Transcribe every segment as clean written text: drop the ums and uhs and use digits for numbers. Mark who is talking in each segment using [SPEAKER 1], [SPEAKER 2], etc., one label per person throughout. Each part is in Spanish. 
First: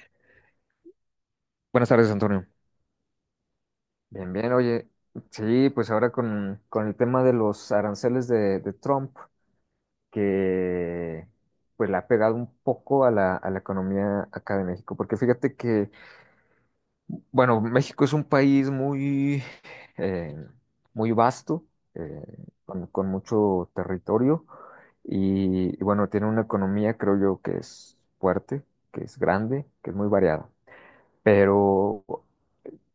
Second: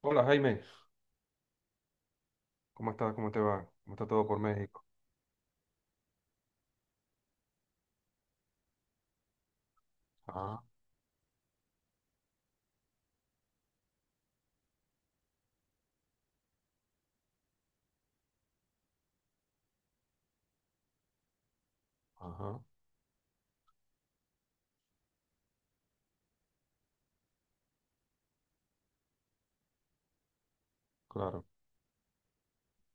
[SPEAKER 1] Hola, Jaime,
[SPEAKER 2] Buenas tardes, Antonio.
[SPEAKER 1] ¿cómo estás? ¿Cómo te va? ¿Cómo está todo
[SPEAKER 2] Bien,
[SPEAKER 1] por
[SPEAKER 2] bien,
[SPEAKER 1] México?
[SPEAKER 2] oye, sí, pues ahora con el tema de los aranceles de Trump,
[SPEAKER 1] Ah,
[SPEAKER 2] que pues le ha pegado un poco a la economía acá de México, porque fíjate que, bueno, México es un país muy, eh, muy vasto, eh,
[SPEAKER 1] ajá,
[SPEAKER 2] con mucho territorio, y bueno, tiene una economía, creo yo, que es fuerte, que es grande, que es muy variada,
[SPEAKER 1] claro,
[SPEAKER 2] pero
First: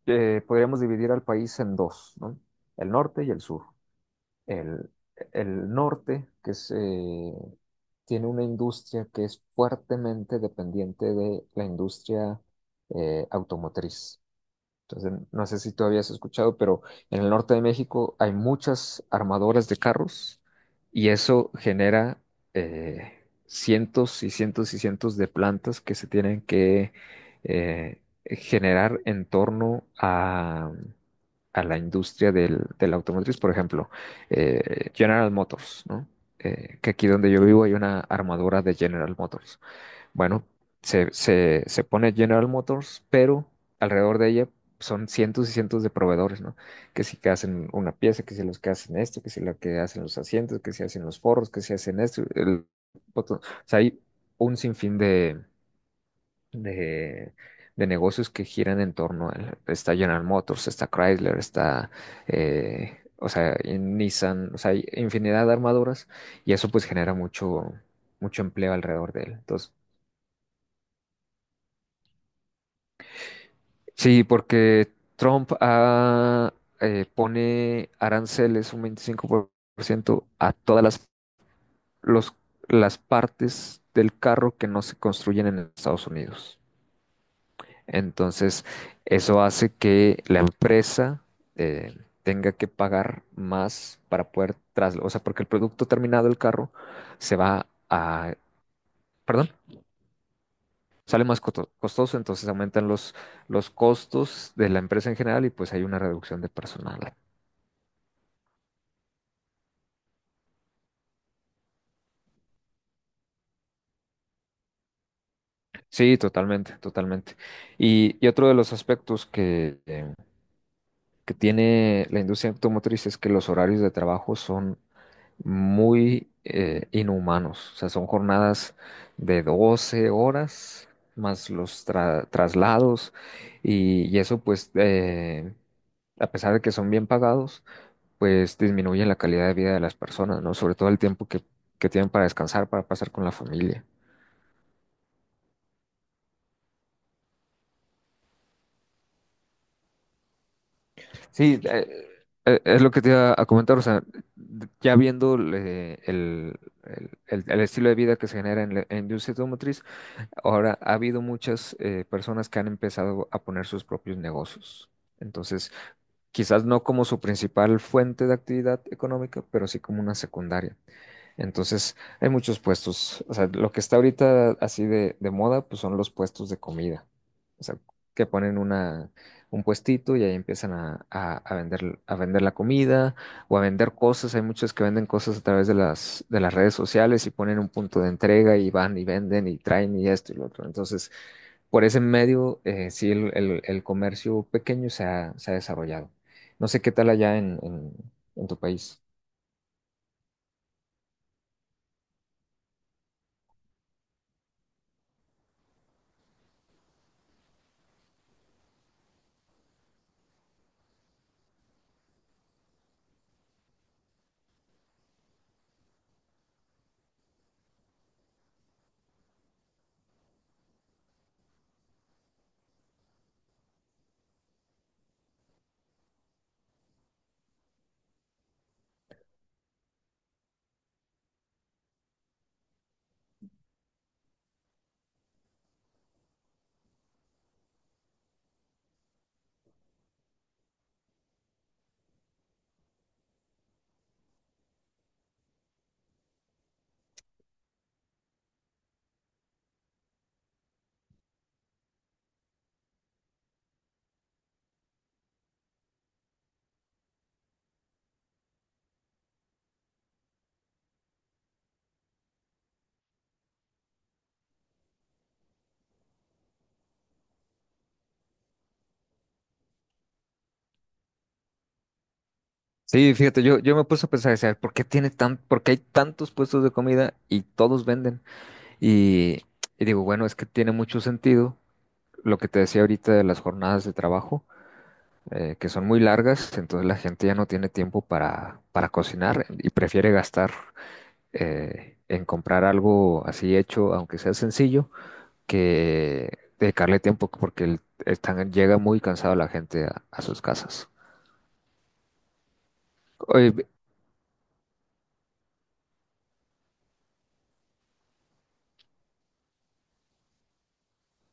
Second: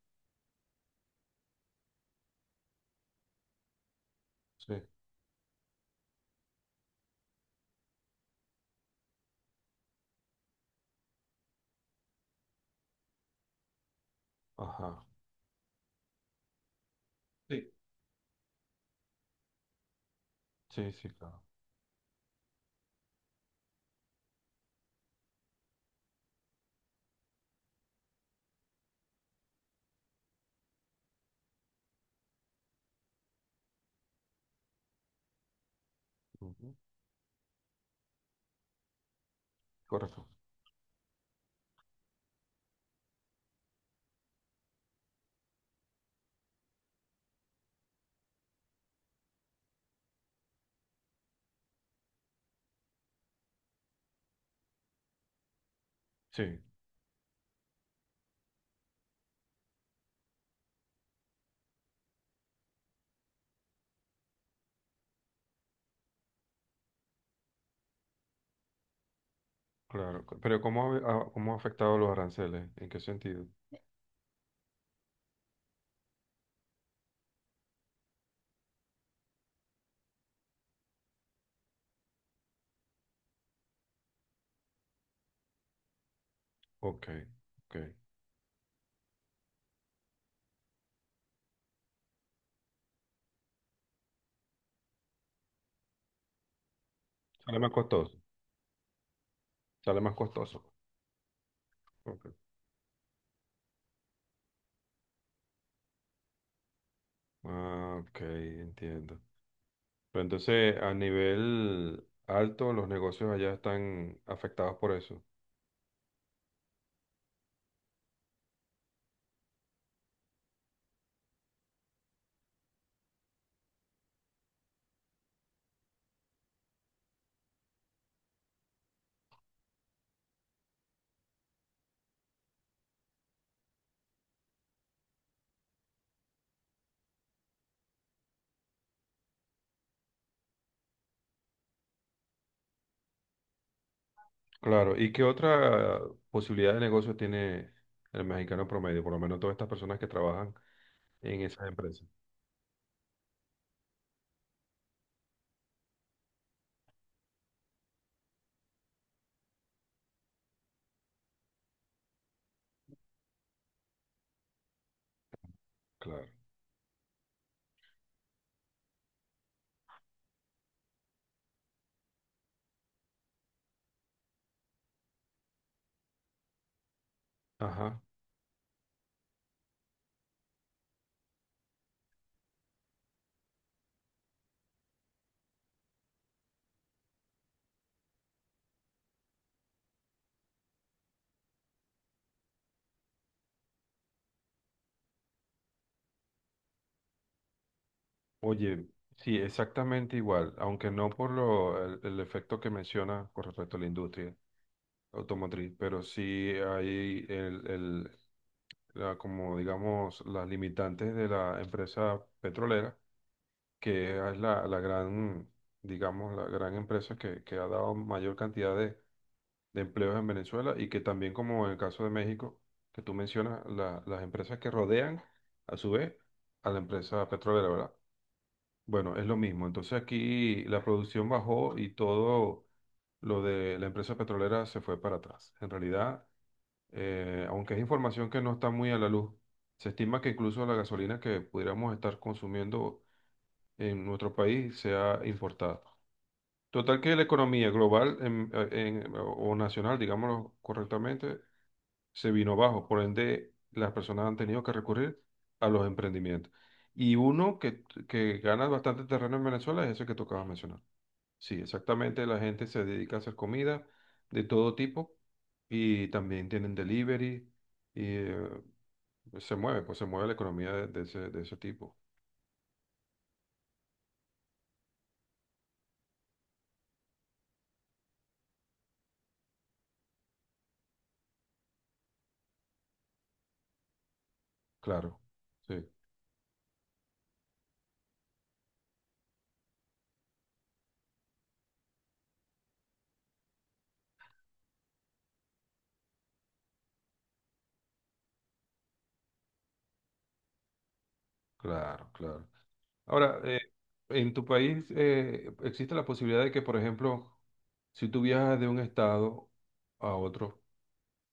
[SPEAKER 2] podríamos dividir al país en dos, ¿no? El norte y el sur.
[SPEAKER 1] sí,
[SPEAKER 2] El, el norte, que es, tiene una industria que es fuertemente dependiente de la industria automotriz.
[SPEAKER 1] ajá,
[SPEAKER 2] Entonces, no sé si todavía has escuchado, pero en el norte de
[SPEAKER 1] sí.
[SPEAKER 2] México hay muchas armadoras de carros
[SPEAKER 1] Sí, sí,
[SPEAKER 2] y
[SPEAKER 1] claro.
[SPEAKER 2] eso genera cientos y cientos y cientos de plantas que se tienen que eh, generar en torno a la industria del, de la automotriz. Por ejemplo, General Motors, ¿no?
[SPEAKER 1] Ujú,
[SPEAKER 2] Que aquí donde yo vivo hay una armadora de General Motors.
[SPEAKER 1] correcto.
[SPEAKER 2] Bueno, se pone General Motors, pero alrededor de ella son cientos y cientos de proveedores, ¿no? Que si que hacen una pieza, que si los que hacen esto, que si la que hacen los asientos, que si hacen los forros, que si hacen esto, el botón. O sea, hay un sinfín
[SPEAKER 1] Sí,
[SPEAKER 2] de, de negocios que giran en torno a él. Está General Motors, está Chrysler, está, o sea, en Nissan, o sea, hay infinidad de armaduras y eso pues genera mucho, mucho empleo alrededor de él. Entonces,
[SPEAKER 1] claro. Pero ¿cómo ha, cómo ha afectado los aranceles? ¿En qué sentido?
[SPEAKER 2] sí, porque Trump pone aranceles un 25% a todas las, los- las partes del carro que no se construyen en Estados Unidos.
[SPEAKER 1] Ok, ok.
[SPEAKER 2] Entonces, eso hace que la empresa eh, tenga que pagar más para poder trasladar, o sea, porque el producto terminado del carro se
[SPEAKER 1] Sale
[SPEAKER 2] va
[SPEAKER 1] más costoso,
[SPEAKER 2] a, perdón,
[SPEAKER 1] sale más costoso.
[SPEAKER 2] sale más costoso,
[SPEAKER 1] Ok.
[SPEAKER 2] entonces aumentan los costos de la empresa en general y pues hay una reducción de personal.
[SPEAKER 1] Ah, ok, entiendo. Pero entonces, a nivel alto, los negocios allá están afectados por eso.
[SPEAKER 2] Sí, totalmente, totalmente. Y otro de los aspectos que tiene la industria automotriz es que los horarios de trabajo son muy inhumanos. O sea, son jornadas de 12 horas más los traslados y eso pues a pesar de que son bien pagados, pues disminuye la calidad de vida de las personas, ¿no? Sobre todo el tiempo que tienen para descansar, para pasar con la familia.
[SPEAKER 1] Claro, ¿y qué otra posibilidad de negocio tiene el mexicano promedio? Por lo menos todas estas personas que trabajan en
[SPEAKER 2] Sí,
[SPEAKER 1] esas empresas.
[SPEAKER 2] es lo que te iba a comentar, o sea, ya viendo el estilo de vida que se genera en la industria automotriz, ahora ha habido muchas personas que han empezado a poner sus propios negocios. Entonces,
[SPEAKER 1] Claro.
[SPEAKER 2] quizás no como su principal fuente de actividad económica, pero sí como una secundaria. Entonces, hay muchos puestos. O sea, lo que está ahorita así de moda, pues son los puestos de comida. O sea,
[SPEAKER 1] Ajá.
[SPEAKER 2] que ponen una, un puestito y ahí empiezan a, a vender la comida o a vender cosas. Hay muchos que venden cosas a través de las redes sociales y ponen un punto de entrega y van y venden y traen y esto y lo otro. Entonces, por ese medio, sí, el, el comercio pequeño se ha desarrollado. No sé qué tal allá en tu
[SPEAKER 1] Oye,
[SPEAKER 2] país.
[SPEAKER 1] sí, exactamente igual, aunque no por lo, el efecto que menciona con respecto a la industria automotriz, pero sí hay como digamos, las limitantes de la empresa petrolera, que es la gran, digamos, la gran empresa que ha dado mayor cantidad de empleos en Venezuela y que también como en el caso de México, que tú mencionas, las empresas que rodean a su vez a la empresa petrolera, ¿verdad? Bueno, es lo mismo. Entonces aquí la producción bajó y todo lo de la empresa petrolera se fue para atrás. En realidad, aunque es información que no está muy a la luz, se estima que incluso la gasolina que pudiéramos estar consumiendo en nuestro país sea importada. Total que la economía global o nacional, digámoslo correctamente, se vino abajo. Por ende, las personas han tenido que recurrir a los emprendimientos. Y uno que gana bastante terreno en Venezuela es ese que tocaba mencionar. Sí, exactamente, la gente se dedica a hacer comida de todo tipo y también tienen delivery y pues se mueve la economía de ese tipo.
[SPEAKER 2] Sí, fíjate, yo me puse a pensar, o sea, ¿por qué tiene tan, por qué hay tantos puestos de comida y todos venden? Y, y digo, bueno, es que tiene mucho sentido lo que te decía ahorita de las jornadas de trabajo,
[SPEAKER 1] Claro,
[SPEAKER 2] que son
[SPEAKER 1] sí,
[SPEAKER 2] muy largas, entonces la gente ya no tiene tiempo para cocinar y prefiere gastar en comprar algo así hecho, aunque sea sencillo, que dedicarle tiempo porque están, llega muy cansada la gente a sus casas.
[SPEAKER 1] claro, claro. Ahora,
[SPEAKER 2] Oye,
[SPEAKER 1] en tu país existe la posibilidad de que, por ejemplo, si tú viajas de un estado a otro,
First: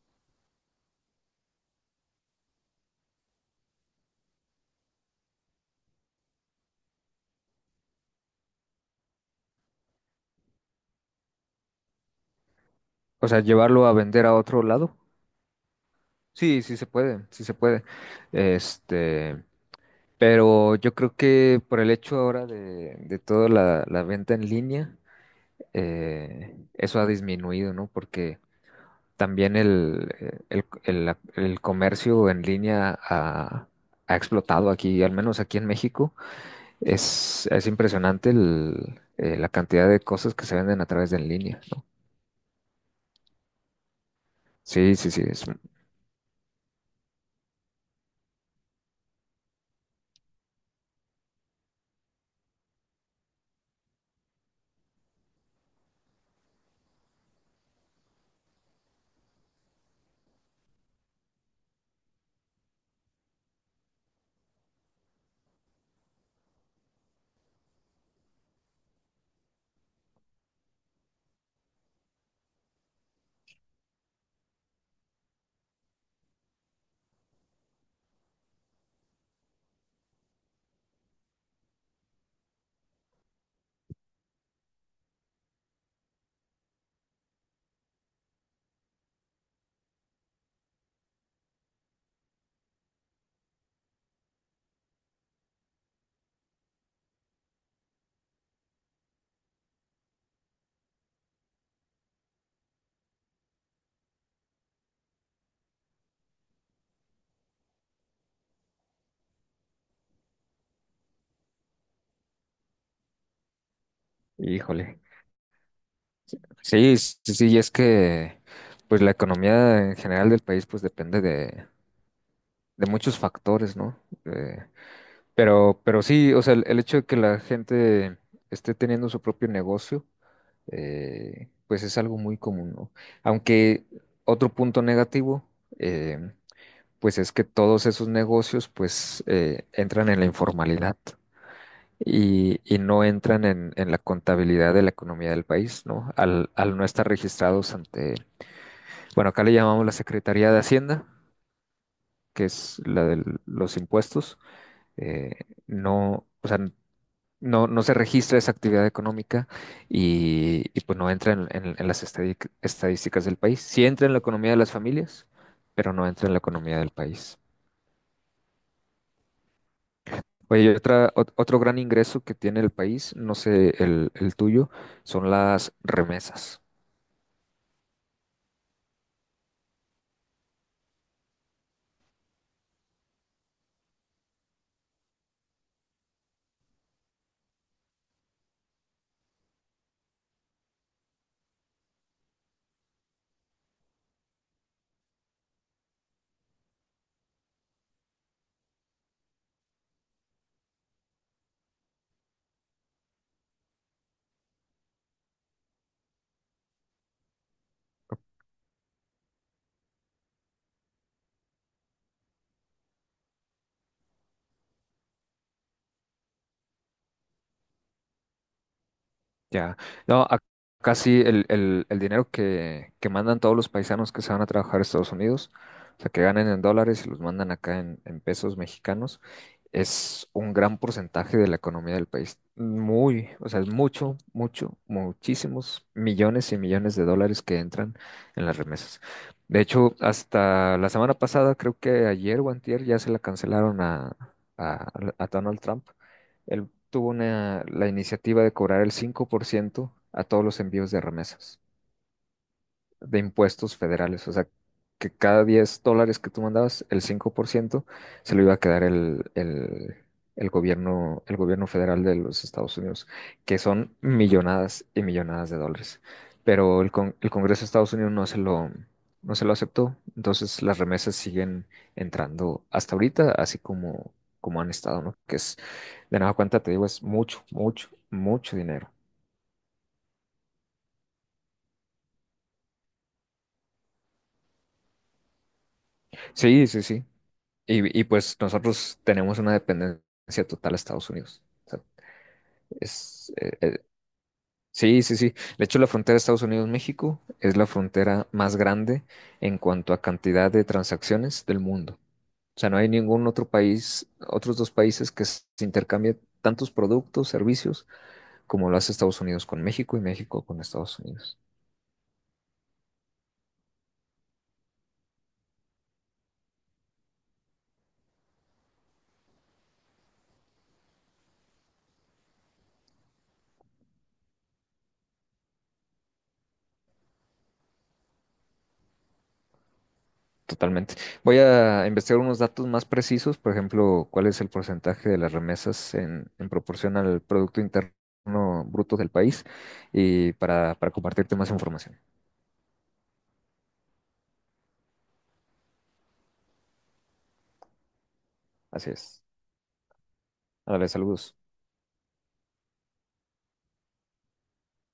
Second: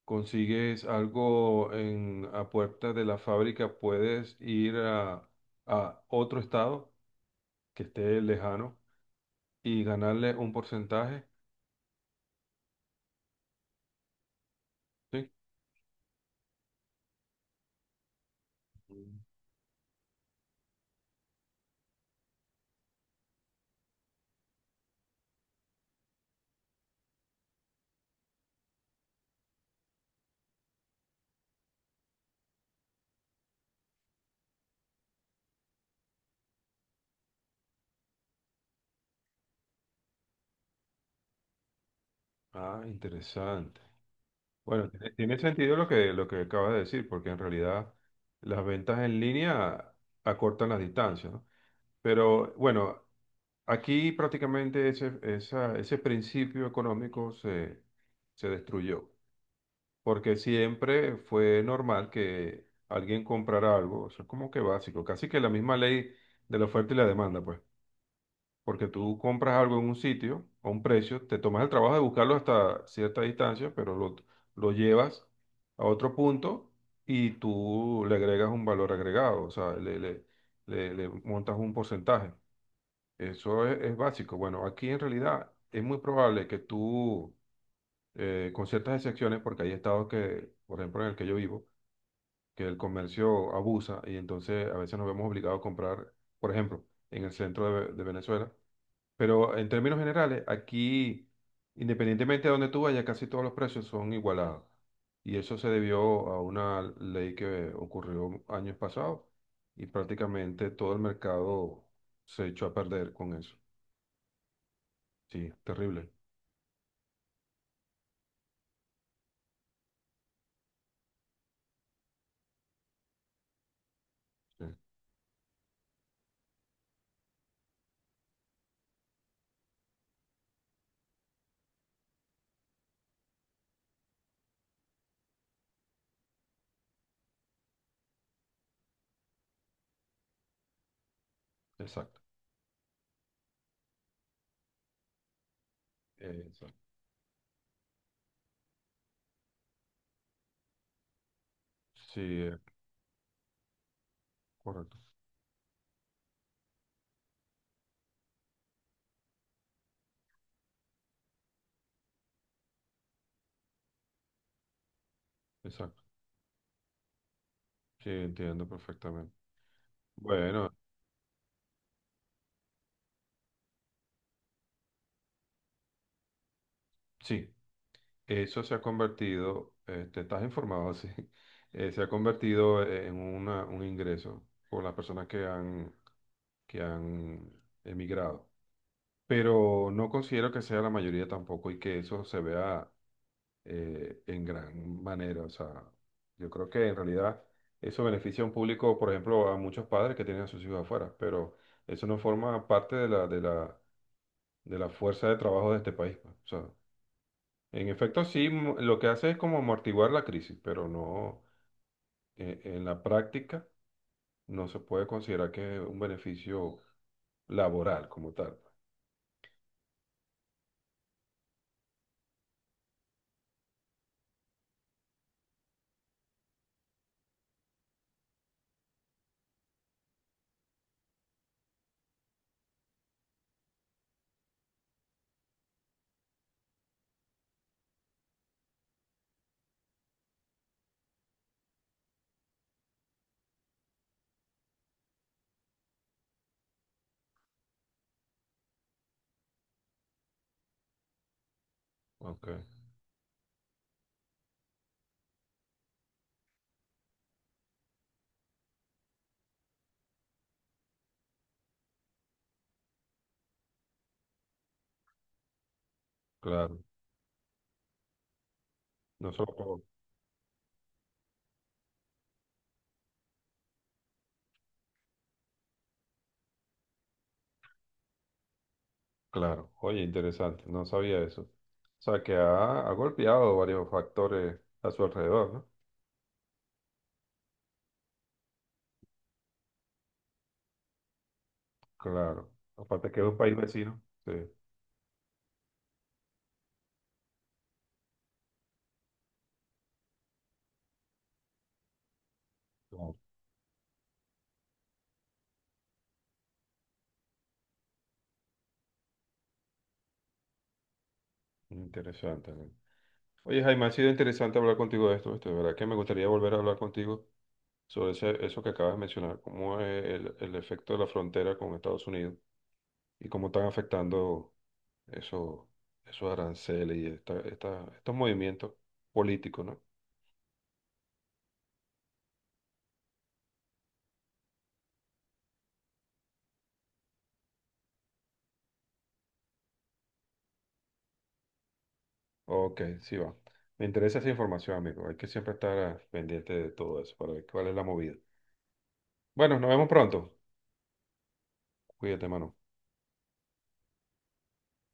[SPEAKER 1] consigues algo en, a puerta de la fábrica, puedes ir a otro estado que esté lejano y ganarle un porcentaje.
[SPEAKER 2] o sea, llevarlo a vender a otro lado.
[SPEAKER 1] ¿Sí?
[SPEAKER 2] Sí, sí se puede, sí se puede.
[SPEAKER 1] Mm.
[SPEAKER 2] Este, pero yo creo que por el hecho ahora de toda la, la venta en línea, eso ha disminuido, ¿no? Porque también el, el comercio en línea ha, ha explotado aquí, al menos aquí en México. Es impresionante la cantidad de cosas que se venden a través de en línea, ¿no?
[SPEAKER 1] Ah, interesante. Bueno,
[SPEAKER 2] Sí, sí,
[SPEAKER 1] tiene,
[SPEAKER 2] sí,
[SPEAKER 1] tiene
[SPEAKER 2] es,
[SPEAKER 1] sentido lo que acabas de decir, porque en realidad las ventas en línea acortan las distancias, ¿no? Pero bueno, aquí prácticamente ese, ese principio económico se, se destruyó. Porque siempre fue normal que alguien comprara algo, eso es como que básico, casi que la misma ley de la oferta y la demanda, pues, porque tú compras algo en un sitio a un precio, te tomas el trabajo de buscarlo hasta cierta distancia, pero lo llevas a otro punto y tú le agregas un valor agregado, o sea, le, le montas un porcentaje. Eso es básico. Bueno, aquí en realidad es muy probable que tú, con ciertas excepciones, porque hay estados que, por ejemplo, en el que yo vivo, que el comercio abusa y entonces a veces nos vemos obligados a comprar, por ejemplo, en el centro de, de Venezuela. Pero en términos generales, aquí, independientemente de donde tú vayas, casi todos los precios son igualados. Y eso se debió a una ley que ocurrió años pasados y prácticamente todo el mercado se echó a perder con eso.
[SPEAKER 2] híjole.
[SPEAKER 1] Sí, terrible.
[SPEAKER 2] Sí, sí, sí, sí, y es que pues la economía en general del país pues depende de muchos factores, ¿no? Eh,
[SPEAKER 1] Sí,
[SPEAKER 2] pero sí, o sea, el hecho de que la gente esté teniendo su propio negocio, pues es algo muy común, ¿no? Aunque otro punto negativo, eh, pues es que todos esos negocios pues entran en la informalidad
[SPEAKER 1] exacto.
[SPEAKER 2] y no entran en la contabilidad de la economía del país, ¿no? Al, al no
[SPEAKER 1] Exacto.
[SPEAKER 2] estar registrados ante bueno, acá le llamamos la Secretaría de Hacienda,
[SPEAKER 1] Sí,
[SPEAKER 2] que es la de los impuestos.
[SPEAKER 1] correcto.
[SPEAKER 2] Eh, no, o sea, no, no se registra esa actividad económica y, pues no entra en, en las estadísticas del país. Sí entra en la economía de las familias, pero
[SPEAKER 1] Exacto.
[SPEAKER 2] no entra en la economía del país.
[SPEAKER 1] Sí, entiendo perfectamente.
[SPEAKER 2] Oye, y
[SPEAKER 1] Bueno,
[SPEAKER 2] otra, otro gran ingreso que tiene el país, no sé el tuyo, son las remesas.
[SPEAKER 1] sí. Eso se ha convertido, te estás informado así, se ha convertido en un ingreso por las personas que han emigrado. Pero no considero que sea la mayoría tampoco y que eso se vea en gran manera. O sea, yo creo que en realidad eso beneficia a un público, por ejemplo, a muchos padres que tienen a sus hijos afuera, pero eso no forma parte de la, de la, de la fuerza de trabajo de este país. Pues, o sea, en efecto, sí, lo que hace es como amortiguar la crisis, pero no, en la práctica no se puede considerar que es un beneficio laboral como tal.
[SPEAKER 2] Ya. No, acá sí el, el dinero que mandan todos los paisanos que se van a trabajar a Estados Unidos, o sea, que ganen en dólares y los mandan acá en pesos mexicanos, es un gran porcentaje de la economía del país. Muy, o sea, es mucho, mucho, muchísimos millones y millones de dólares que entran en las remesas. De hecho, hasta la semana pasada, creo que ayer o antier, ya se la cancelaron a, a Donald Trump. Él tuvo una, la iniciativa de cobrar el 5% a todos los envíos de remesas
[SPEAKER 1] Ok,
[SPEAKER 2] de impuestos federales. O sea, que cada 10 dólares que tú mandabas, el 5% se lo iba a quedar el gobierno federal de los Estados Unidos, que son millonadas y millonadas de dólares. Pero
[SPEAKER 1] claro.
[SPEAKER 2] el, el Congreso de Estados Unidos no se lo,
[SPEAKER 1] No
[SPEAKER 2] no se lo
[SPEAKER 1] solo por-
[SPEAKER 2] aceptó. Entonces las remesas siguen entrando hasta ahorita, así como, como han estado, ¿no? Que es, de nada cuenta, te digo, es mucho, mucho, mucho dinero.
[SPEAKER 1] Claro. Oye, interesante, no sabía eso. O sea, que ha, ha golpeado varios factores a su alrededor, ¿no?
[SPEAKER 2] Sí, sí, sí. Y, pues nosotros tenemos una dependencia total a Estados Unidos. O sea,
[SPEAKER 1] Claro. Aparte que es
[SPEAKER 2] es,
[SPEAKER 1] un país vecino. Sí.
[SPEAKER 2] sí, sí, sí. De hecho, la frontera de Estados Unidos-México es la frontera más grande en cuanto a cantidad de transacciones del mundo. O sea, no hay
[SPEAKER 1] Claro.
[SPEAKER 2] ningún otro país, otros dos países que se intercambien tantos productos, servicios, como lo hace Estados Unidos con México y México con Estados Unidos.
[SPEAKER 1] Interesante. ¿No? Oye, Jaime, ha sido interesante hablar contigo de esto, ¿viste? De verdad que me gustaría volver a hablar contigo sobre eso que acabas de mencionar, cómo es el efecto de la frontera con Estados Unidos y cómo están afectando eso- esos aranceles y estos movimientos políticos, ¿no?
[SPEAKER 2] Totalmente. Voy a investigar unos datos más precisos, por ejemplo, cuál es el porcentaje de las remesas en proporción al Producto Interno Bruto del país y para compartirte más información.
[SPEAKER 1] Ok, sí va. Me interesa esa información, amigo. Hay que siempre estar pendiente de todo eso para ver cuál es la movida.
[SPEAKER 2] Así es.
[SPEAKER 1] Bueno, nos vemos pronto.
[SPEAKER 2] Dale, saludos.
[SPEAKER 1] Cuídate, mano.